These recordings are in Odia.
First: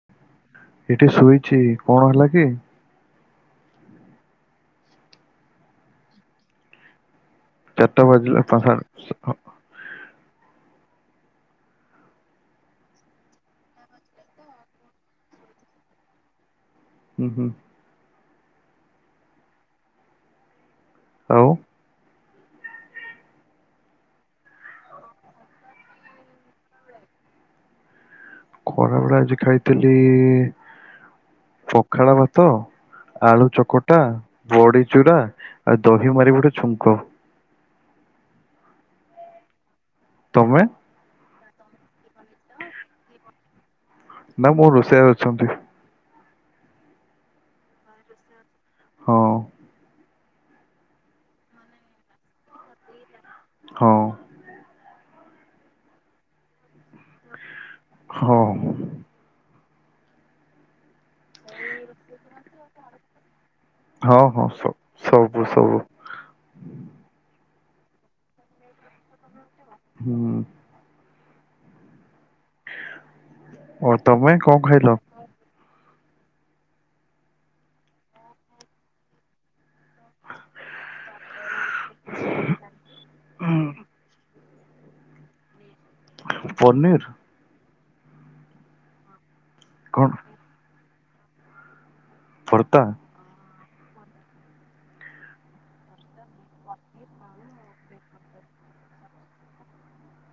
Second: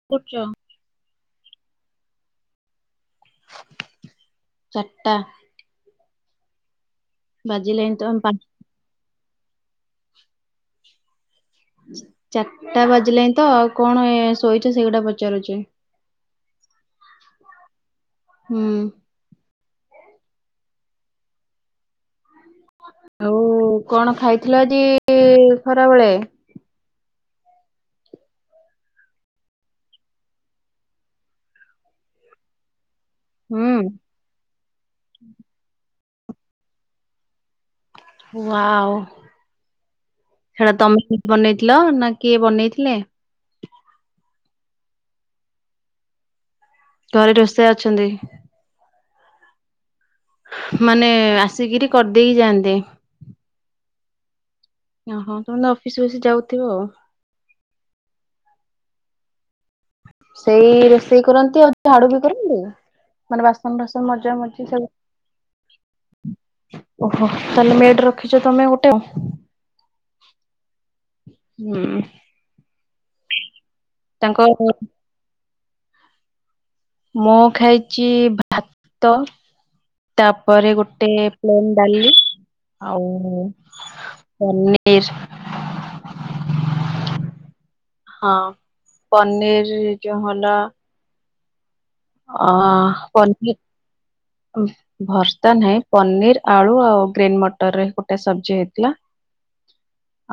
[unintelligible] ଏଠି ଶୋଇଛି। କଣ ହେଲା କି? ଚାରଟା। ବାଜିଲାଣି ଚାରିଟା ତ ପା ବାଜିଲା। [unintelligible] ଚାରଟା ବାଜିଲାଣିି ତ ଆଉ କଣ ଶୋଇଚ ସେଇଗୁଡା ପଚାରୁଚି। ହୁଁ ହୁଁ ହୁଁ। ଆଉ ଆଉ କଣ ଖାଇଥିଲ ଆଜି ଖରା ବେଳେ? ଖରାବେଳେ ଆଜି ଖାଇଥିଲି ପଖାଳ ଭାତ ଆଳୁ ହୁଁ। ଚକଟା, ବଡି ଚୁରା ଆଉ ଦହି ମାରି ଗୋଟେ ଛୁଙ୍କ। ୱାଓ ତମେ ସେଟା ତମେ ବନେଇଥିଲ ନା କିଏ ବନେଇଥିଲେ? ନା ମୋ ରୋଷେଇଆ ଅଛନ୍ତି। ତାହେଲେ ରୋଷେଇଆ ଅଛନ୍ତି। ହଁ। ମାନେ ଆସିକିରି କରିଦେଇକି ଯାଆନ୍ତି। ହଁ। ଅ ହଁ। ତମେ ଅଫିସ ଫପିସ୍ ଯାଉଥିବ। ହଁ। ସେଇ ରୋଷେଇ କରନ୍ତି ଆଉ ଝାଡୁ ବି କରନ୍ତି? ମାନେ ବାସନ ଫାସନ ହଁ ମଜା ହଁ ସ ମଜି ସବୁ ସବୁ ଓହୋ ତାହେଲେ ମେଡ ରଖିଛ ତମେ ଗୋଟେ ଆଉ? ହୁଁ। ହୁଁ। ଓ ତମେ କଣ ତାଙ୍କ ଖାଇଲ? ମୁଁ ଖାଇଚି ଭାତ ତାପରେ ଗୋଟେ ପ୍ଲେନ୍ ଡାଲି, ଆଉ ପନୀର୍ ପନିର? ହଁ ପନିର କଣ ଯୋଉ ହେଲା ଭର୍ତ୍ତା ଅ ପ [unintelligible] ଭର୍ତା ନାହିଁ ପନିର ଆଳୁ ଆଉ ଗ୍ରୀନ୍ ମଟରରେ ଗୋଟେ ସବଜି ହେଇଥିଲା।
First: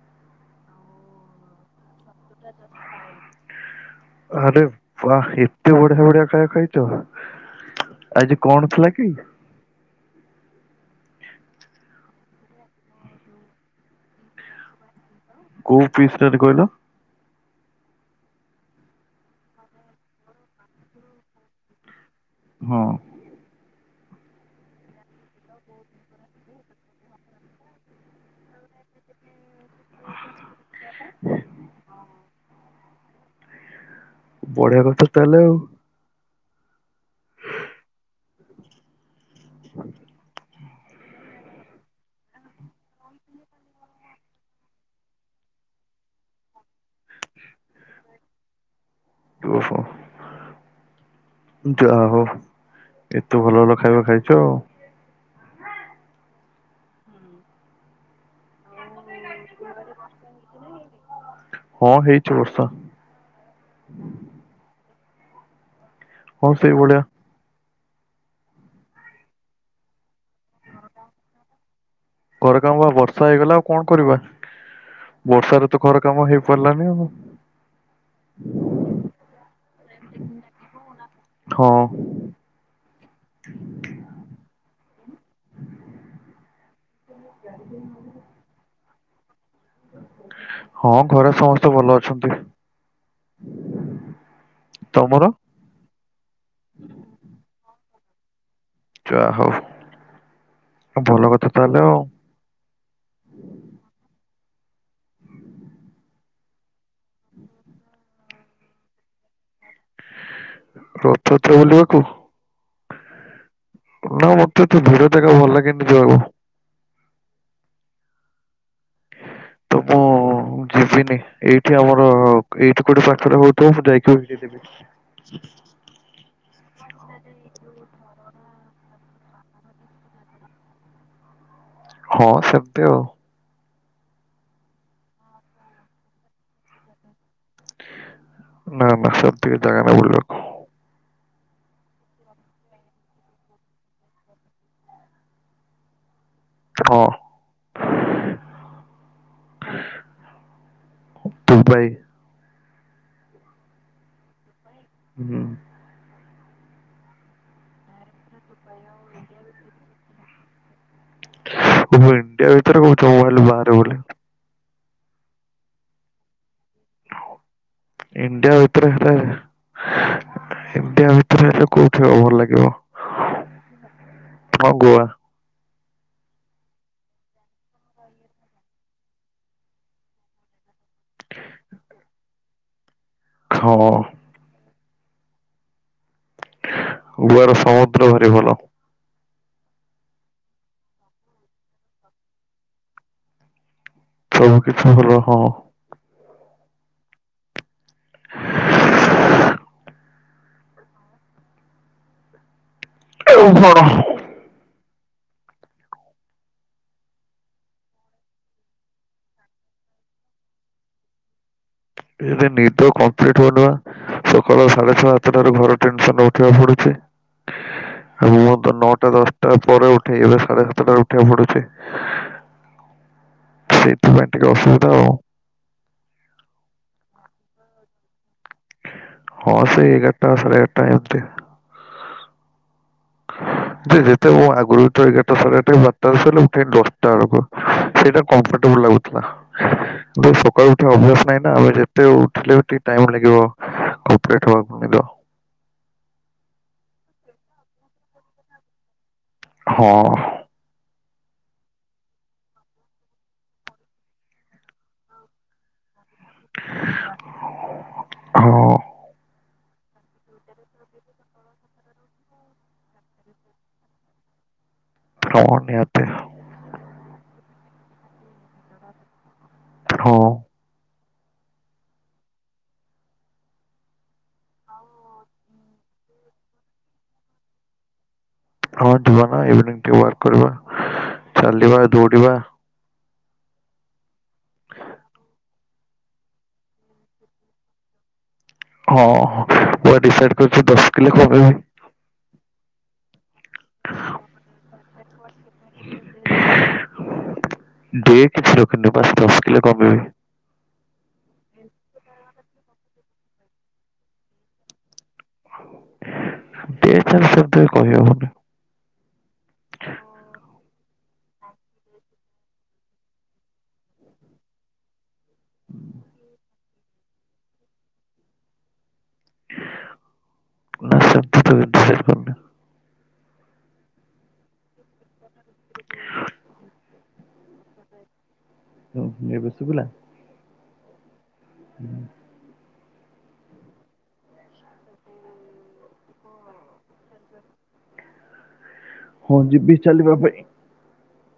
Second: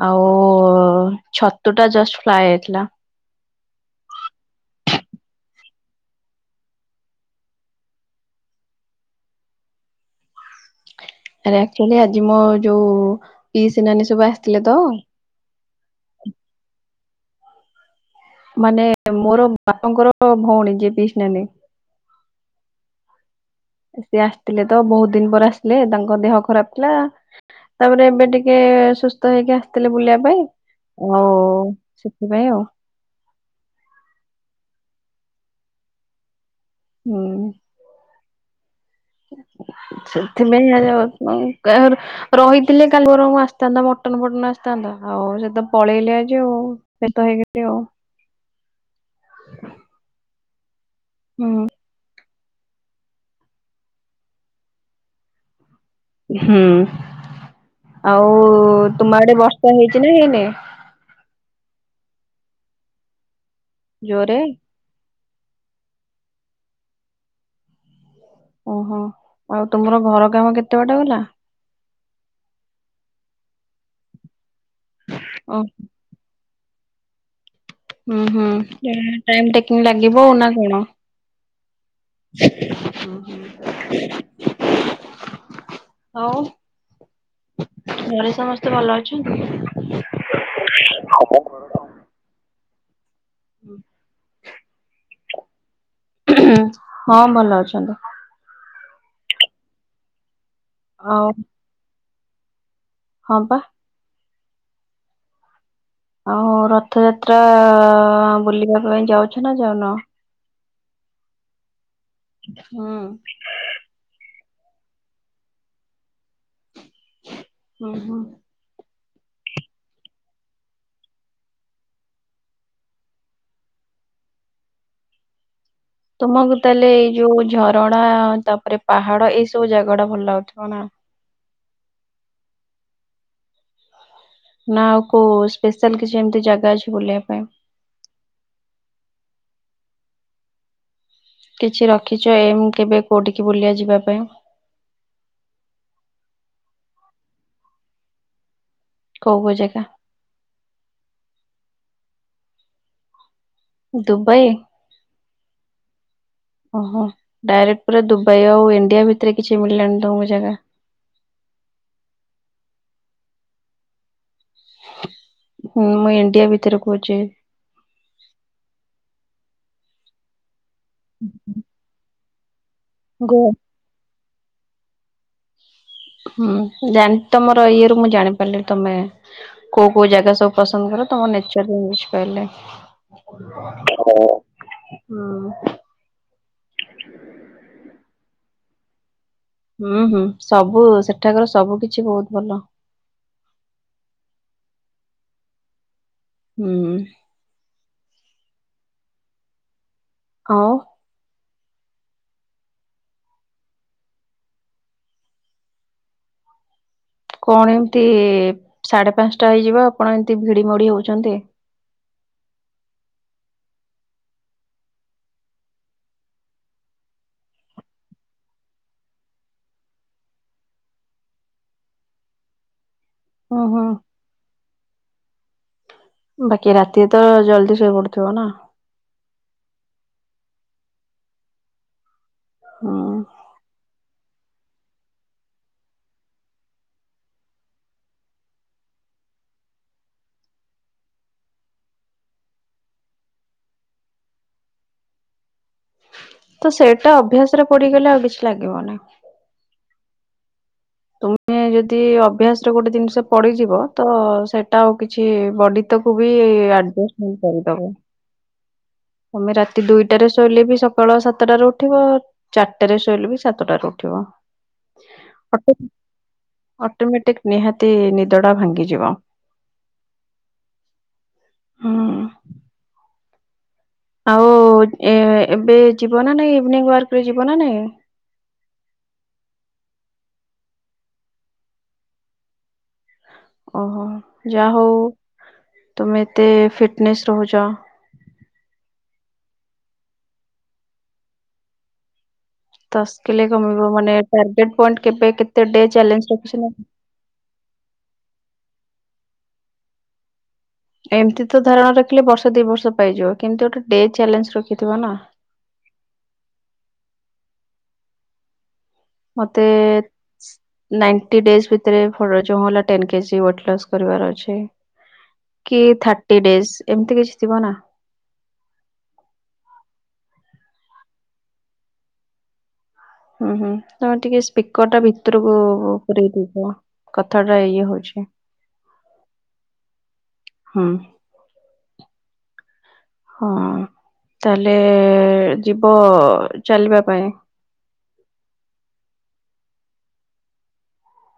ଆଉ ଛତୁ ଟା ଜଷ୍ଟ ଫ୍ଲାଏ ହେଇଥିଲା। ଆରେ ବା ଏତେ ବଢିଆ ବଢିଆ ଖାଇବା ଖାଇଚ? ଆଜି କଣ ଥିଲା କି? ଆରେ ଆକ୍ଚୁଆଲି ଆଜି ମୋ ଯୋଉ ପିଇସି ନାନୀ ସବୁ ଆସିଥିଲେ ତ କୋଉ ପିସି ନାନୀ କହିଲ? ମାନେ ମୋର ବାପାଙ୍କର ଭଉଣୀ ଯିଏ ପିସି ନାନୀ। ହଁ। ସିଏ ଆସିଥିଲେ ତ ବହୁତ ଦିନ ପରେ ଆସିଲେ। ତାଙ୍କ ଦେହ ଖରାପ ଥିଲା ତାପରେ ଏବେ ଟିକେ ସୁସ୍ଥ ହେଇକି ଆସିଥିଲେ ବୁଲିବା ପାଇଁ ସେଥିପାଇଁ ଆଉ। ବଢିଆ କଥା ତାହେଲେ ଆଉ। ହୁଁ। [unintelligible] ରହିଥିଲେ କାଲି ବରମ ଆସିଥାନ୍ତା ମଟନ ଫଟନ ଆସିଥାନ୍ତା ଆଉ ସେ ତ ପଳେଇଲେ ଆଜି ଆଉ। ସେ [unintelligible] ଆଉ। ଓହୋ। ହୁଁ। ଜା ହୋଉ ଏତେ ଭଲ ଭଲ ଖାଇବା ଖାଇଚ ଆଉ। ହୁଁ। ଆଉ ତୁମ ଆଡେ ବର୍ଷା ହେଇଛି ନା ହେଇନି। ହଁ ହେଇଚି ବର୍ଷା। ଜୋରେ? ହଁ ସେଇ ଭଳିଆ। ଓହୋ। ଆଉ ତମର ଘର କାମ କେତେବାଟ ଗଲା? ଘର କାମ ବା ବର୍ଷା ହେଇଗଲା ଆଉ କଣ କରିବା ଓ ବର୍ଷାରେ ତ ଘର କାମ ହେଇପାରିଲାନି ଆଉ। ଉ ହୁଁ ଟାଇମ ଟେକିଂ ଲାଗିବ ନା କଣ? ହଁ ଅ ହଁ। ଆଉ ଘରେ ସମସ୍ତେ ଭଲ ଅଛନ୍ତି? ହଁ ଘରେ ସମସ୍ତେ ଭଲ ଅଛନ୍ତି। ତମର? ହଁ ଭଲ ଅଛନ୍ତି। ଜା ହଉ ଆଉ ଭଲ କଥା ତାହାଲେ ଆଉ। ହଁ ପା। ଆଉ ରଥଯାତ୍ରା ବୁଲିବା ପାଇଁ ଯାଉଛ ନା ଯାଉନ? ରଥଆତ୍ରା ବୁଲିବାକୁ? ହୁଁ। ନା ମତେ ଏତେ ଭିଡ ଜାଗା ଭଲ ଲାଗେନି ଯିବାକୁ। ଓ ହୋ। ତ ମ ମୁଁ ଯିବିନି ଏଇଠି ଆମର ଏଇଠି କୋଉଠି ପାଖରେ ହଉଥିବ ମୁଁ ଯାଇକି [unintelligible] [unintelligible] ତୁମକୁ ତାହେଲେ ଏଇ ଯୋଉ ଝରଣା ତାପରେ ପାହାଡ ଏଇ ସବୁ ଜାଗା ଟା ଭଲ ଲାଗୁଥିବ ନା। ହଁ ସେମତି ଆଉ। ନା ଆଉ କଉ ସ୍ପେଶାଲ କିଛି ଏମିତି ଜାଗା ଅଛି ବୁଲିବା ପାଇଁ। ନା ନା ସେମତି ଜାଗା ନାଇଁ ବୁଲିବାକୁ। କିଛି ରଖିଛ ଏମ୍ କେବେ କଉଠିକି ବୁଲିବା ଯିବା ପାଇଁ? ହଁ। କୋଉ କୋଉ ଜାଗା? ଦୁବାଇ। ଦୁବାଇ। ହୁଁ। ଓହୋ ଡାଇରେକ୍ଟ ପୁରା ଦୁବାଇ ଆଉ ଇଣ୍ଡିଆ ଭିତରେ କିଛି ମିଳିଲାଣି ତମକୁ ଜାଗା। ତମେ ଇଣ୍ଡିଆ ଭିତରେ କହୁଛ ମୁଁ ଭାବିଲି ବାହାରେ ବୋଲି। ମୁଁ ଇଣ୍ଡିଆ ଭିତରେ କହୁଛି। ଇଣ୍ଡିଆ ଭିତରେ ହେଲେ, ଇଣ୍ଡିଆ ଭିତରେ ହେଲେ କୋଉଠି ଭଲ ଲାଗିବ? ଗୋଆ। ହଁ ଗୋଆ। ହୁଁ ଜାଣି ତମର ଇଏ ରୁ ମୁଁ ଜାଣି ପାରିଲି ତମେ କୋଉ କୋଉ ଜାଗା ସବୁ ପସନ୍ଦ କର ତମ ନେଚର ରୁ ମୁଁ ବୁଝିପାରଲି। ହଁ ହୁଁ। ଗୋଆ ର ସମୁଦ୍ର ଭାରି ଭଲ। ହୁଁ ହୁଁ ସବୁ ସେଠାକାର ସବୁ କିଛି ବହୁତ ଭଲ। ସବୁ କିଛି ଭଲ ହଁ। ହୁଁ। [inaudible] ଆଉ। ଆଉ କଣ? କଣ ଏମିତି ସାଢ଼େ ପାଞ୍ଚଟା ହେଇଯିବ ଆପଣ ଏମିତି ଭିଡ଼ି ମୋଡ଼ି ହଉଛନ୍ତି। ଏଇ ନିଦ କମ୍ପ୍ଲିଟ ହଉ ନି ବା। ସକାଳ ସାଢେ ସାତଟାରୁ [unintelligible] ଟେନସନ ଉଠିବାକୁ ପଡୁଛି। ଆଉ ମୁ ତ ନଅଟା ଦଶଟା ପରେ ଉଠେ। ଏବେ ସାଢେ ସାତଟାରୁ ଉଠିବାକୁ ପଡୁଛି। ହୁଁ ହୁଁ। ସେଇଥିପାଇଁ ଟିକେ ଅସୁବିଧା ଆଉ। ବାକି ରାତିରେ ତ ଜଲଦି ଶୋଇ ପଡୁଥିବ ନା। ହଁ ସେଇ ଏଗାରଟା ସାଢେ ଏଗାରଟା ଏମତି। ହୁଁ। ଯେ ଯେତେ ମୁଁ ଆଗରୁ ଉଠେ ଏଗାରଟା, ସାଢେ ଏଗାରଟା, ବାରଟା ବେଳେ ଶୋଇଲେ ଉଠେ ଦଶଟା ବେଳକୁ। ସେଇଟା କମ୍ଫର୍ଟେବଲ ଲାଗୁଥିଲା। ସକାଳୁ ଉଠିବା ଅଭ୍ୟାସ ନାହିଁ ନା ଆମେ ଯେତେ ଉଠିଲେ ବି ଟିକେ ଟାଇମ ଲାଗିବ। କମ୍ପ୍ଲିଟ ହେବା ପାଇଁ [unintelligible] ତ ସେଇଟା ଅଭ୍ୟାସ ରେ ପଡିଗଲେ ଆଉ କିଛି ଲାଗିବ ନାହିଁ। ହଁ। ତୁମେ ଯଦି ଅଭ୍ୟାସରେ ଗୋଟେ ଜିନିଷ ପଡିଯିବ ତ ସେଇଟା ଆଉ କିଛି ବଡି ତାକୁ ବି ଆଡ଼ଜଷ୍ଟ ହିଁ କରିଦେବ। ହଁ ତମେ ରା ତି ଦୁଇଟାରେ ଶୋଇଲେ ବି ସକାଳ ସାତଟାରେ ଉଠିବ, ଚାରିଟାରେ ଶୋଇଲେ ବି ସାତଟାରୁ ଉଠିବ। [unintelligible] ନିହାତି। ଅଟୋମେଟିକ ନିହାତି ନିଦଟା ଭାଙ୍ଗିଯିବ। ହଁ। ହୁଁ ଆଉ ଏ ଏବେ ଯିବ ନା ନାଇଁ ଇଭିନିଂ ୱାର୍କରେ ଯିବ ନା ନାଇଁ। ହଁ ଯିବା ନା ଇଭିନିଂ ଟିକେ ୱାର୍କ କରିବା। ଚାଲିବା ଦୌଡ଼ିବା। ଓହୋ। ଯାହା ହଉ ତମେ ଏତେ ଫିଟନେସ୍ ରହୁଛ। ହଁ ପୁରା ଡିସାଇଡ୍ କରିଛି ଦଶ କିଲୋ କମିବି। ଦଶ କିଲେ କମିବ ମାନେ ଟାର୍ଗେଟ୍ ପଏଣ୍ଟ କେବେ କେତେ ଡ଼େ ଚାଲେଞ୍ ରଖିଛନ୍ତି? ଡେ କିଛି ରଖିନି ବାସ୍ ଦଶ କିଲୋ କମେଇିବି। ଏମିତି ତ ଧାରଣା ରଖିଲେ ବର୍ଷ ଦି ବର୍ଷ ପାଇଯିବ କିନ୍ତୁ ଗୋଟେ ଡେ ଚ୍ୟାଲେଞ୍ଜ ରଖିଥିବ ନା। ଡେ [unintelligible] କହି ହବନି। ମୋତେ ନାଣ୍ଟି ଡେଜ୍ ଭିତରେ ଫର୍ ରଜ ମହଲା ଟେନ୍ କେଜି ୱେଟ୍ ଲସ୍ କରିବାର ଅଛି। କି ଥାର୍ଟି ଡେଜ୍ ଏମିତି କିଛି ଥିବ ନା? ନା ସାର୍ ଦୁଟ କିନ୍ତୁ ସେ କର ନା [unintelligible] ହୁଁ ହୁଁ। ତମେ ଟିକେ ସ୍ପିକର ଟା ଭିତରକୁ ପୂରେଇ ଦେଇଛ? କଥା ଟା ଇଏ ହଉଛି। ହୁ ଏବେ ଶୁଭିଲା? ହୁଁ। ହୁଁ ହଁ ତାହେଲେ ଯିବ ଚାଲିବା ପାଇଁ? ହଁ ଯିବି ଚାଲିବା ପାଇଁ।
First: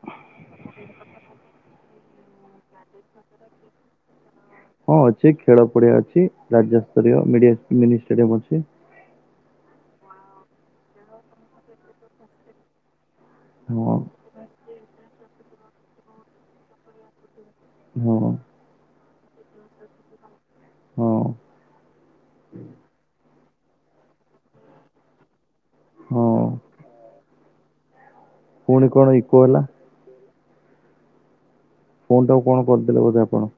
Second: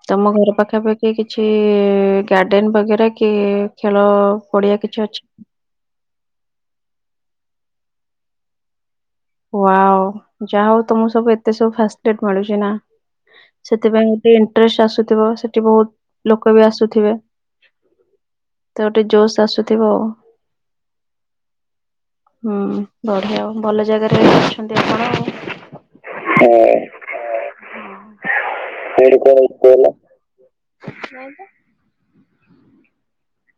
ତମ ଘର ପାଖାପାଖି କିଛି ଗାର୍ଡେନ ବଗେରା କି ଖେଳ ପଡିଆ ହଁ କିଛି ଅଛି ଖେଳ ପଡିଆ ଅଛି। ରାଜ୍ୟସ୍ତରୀୟ ମିଡିଆ ମିନିଷ୍ଟାଡିୟମ ଅଛି। ଉଆଓ, ଯାହା ହଉ ତମ ସବୁ ଏତେ ସବୁ ଫାଷ୍ଟ ଟେଟ୍ ମିଳୁଛି ନା ହଁ ସେଥିପାଇଁ ଇଣ୍ଟ୍ରେଷ୍ଟ ଆସୁଥିବ, ସେଠି ବୋହୁତ୍ ଲୋକ ବି ଆସୁଥିବେ? ହଁ। ତ ଗୋଟେ ଜୋସ୍ ଆସୁଥିବ। ହଁ ହୁଁ ବଢିଆ ଭଲ ଜାଗା ରେ ଅଛନ୍ତି ଆପଣ। ହଁ। ଫୁଣି କଣ ଇକୋ ହେଲା? ନାଇଁ ତ। ଫୋନ୍ ଟାକୁ କଣ କରିଦେଲେ ବୋଧେ ଆପଣ?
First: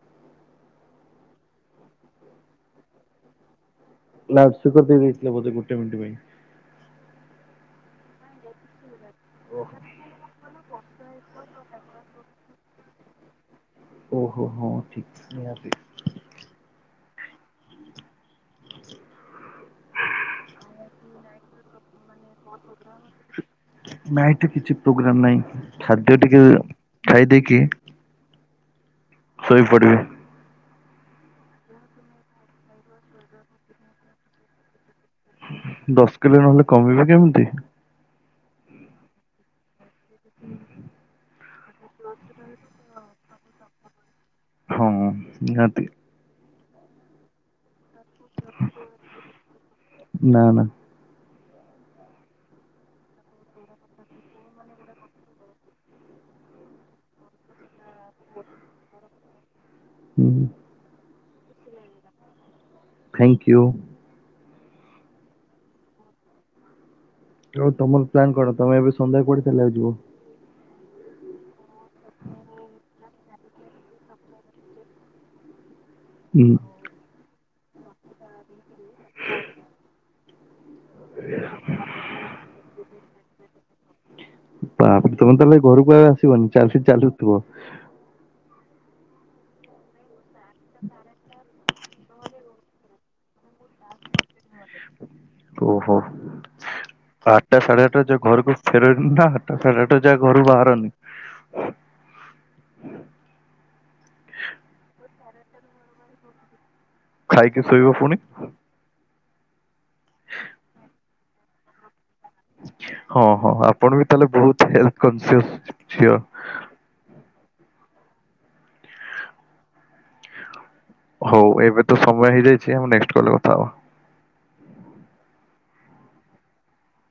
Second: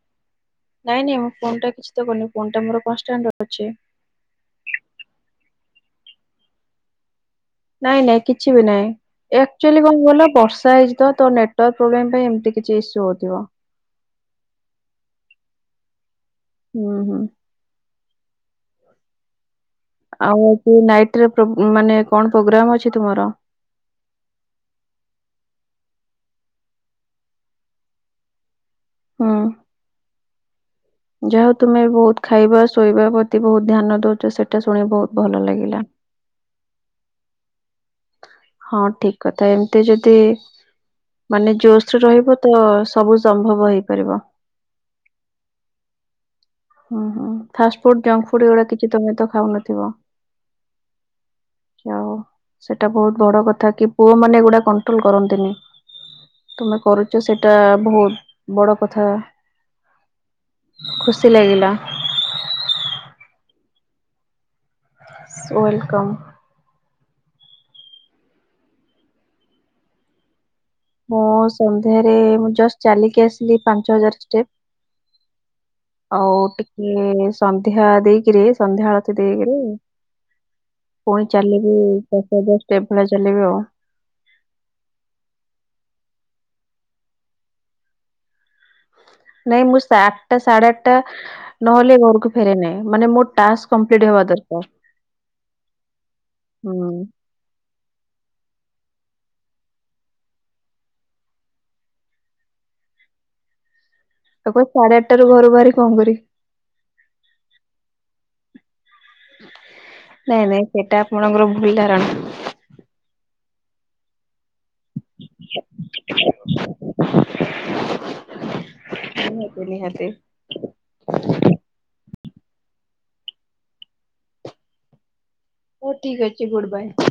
ନାଇଁ ନାଇଁ ମୁଁ ଫୋନ୍ ଟା କିଛି ତ କରିନି, ଫୋନ୍ ଟା ମୋର କନଷ୍ଟାନ୍ଟ ଅଛି। ଲାଉଡ୍ ସ୍ପିକର ଦେଇଦେଇଥିଲେ ବୋଧେ ଗୋଟେ ମିଣ୍ଟି ପାଇଁ? ନାଇଁ ନାଇଁ କିଛି ବି ନାଇଁ। ଏ ଆକ୍ଚୁଆଲି କଣ କହିଲ ବର୍ଷା ର୍ଷା ହେଇଚି ତ ନେଟୱାର୍ ପ୍ରୋବ୍ଲେମ୍ ପାଇଁ ଏମିତି କିଛି ଇସୁ ହଉଥିବ। ଓହୋ ହଁ ଠିକ୍ ନିହାତି। ହୁଁ, ହୁଁ। ଆଉ କି ନାଇଟ୍ ରେ କି ମାନେ କଣ ପ୍ରୋଗ୍ରାମ ଅଛି ତୁମର? ନାଇଟ୍ ରେ କିଛି ପ୍ରୋଗ୍ରାମ ନାଇଁ। ଖାଦ୍ୟ ଟିକେ ଖାଇ ଦେଇକି ହଁ। ଶୋଇ ପଡ଼ିବି। ଯାହା ହୋଉ ତୁମେ ବୋହୁତ୍ ଖାଇବା ଶୋଇବା ପ୍ରତି ବୋହୁତ୍ ଧ୍ୟାନ ଦଉଛ ସେଇଟା ଶୁଣି ବୋହୁତ୍ ଭଲ ଲାଗିଲା। ତେବେ ନହେଲେ କମିବ କେମିତି? ହଁ ଠିକ୍ କଥା ଏମିତି ଯଦି ମାନେ ଜୋସରେ ରହିବ ତ ସବୁ ସମ୍ଭବ ହେଇପାରିବ। ହଁ ଉଁ ନିହାତି। ହୁଁ ହୁଁ। ଫାଷ୍ଟ ଫୁଡ୍ ଜଙ୍କ ଫୁଡ୍ ଏଗୁଡା କିଛି ତମେ ତ ଖାଉନଥିବ? ନା ନା ଯା ହୋଉ ସେଟା ବୋହୁତ୍ ବଡ କଥା କି, ପୁଅମାନେ ଏ ଗୁଡା କଣ୍ଟ୍ରୋଲ କରନ୍ତିନି, ତମେ କରୁ ଛ ସେଟା ବୋହୁତ୍ ବଡ କଥା, ଖୁସି ଲାଗିଲା। Thank you. So welcome. ଆଉ ତମର ପ୍ଲାନ୍ କଣ? ତମେ ଏବେ ସନ୍ଧ୍ୟାକୁ କୁଆଡେ ଚାଲିବାକୁ ଯିବ? ମୁଁ ସନ୍ଧ୍ୟାରେ ମୁଁ ଜଷ୍ଟ ଚାଲିକି ଆସିଲି ପାଞ୍ଚ ହଜାର ଷ୍ଟେପ୍। ଆଉ ହୁଁ ଟିକେ ସନ୍ଧ୍ୟା ଦେଇକିରି ସନ୍ଧ୍ୟା ଆଳତି ଦେଇକିରି ପୁଣି ଚାଲିବି ଦଶ ହଜାର ଷ୍ଟେପ ଭଳିଆ ଚାଲିବି ଆଉ। ତାପରେ ତମେ ତାହେଲେ ଘରକୁ ଆ ଆସିବନି ଖାଲି ଚାଲୁଥିବ। ନାଇଁ ମୁଁ ଆଠଟା ସାଢେ ଆଠଟା ନହେଲେ ଘରକୁ ଫେରେ ନାଇଁ ମାନେ ମୋ ଟାକ୍ସ କମ୍ପ୍ଲିଟ୍ ହେବା ଦରକାର ଓହୋ ହୁଁ ଆ ଟା ସାଢେ ଆଠଟା ଘରକୁ ଫେରନି ନା ଆଠଟା ସାଢେ ଆଠଟା ଯାଏଁ ଘରୁ ବାହାରନି? ତ କ ସାଢେ ଆଠଟା ରୁ ଘରୁ ବାହାରି କଣ କରିବି? ଖାଇକି ଶୋଇବ ପୁଣି। ନାଇଁ ନାଇଁ ସେଟା ଆପଣଙ୍କର ଭୁଲ ଧାରଣା। ହଁ, ହଁ ଆପଣ ବି ତାହେଲେ ବହୁତ ହେଲଥ୍ କନ୍‌ସିଅସ ଝିଅ। ନିହାତି ନିହାତି। [unintelligible] ହଉ ଏବେ ତ ସମୟ ହେଇଯାଇଛି ଆମେ କଲରେ କଥା ହବା। ହଉ ଠିକ ଅଛି ଗୁଡ଼୍ ବାଏ।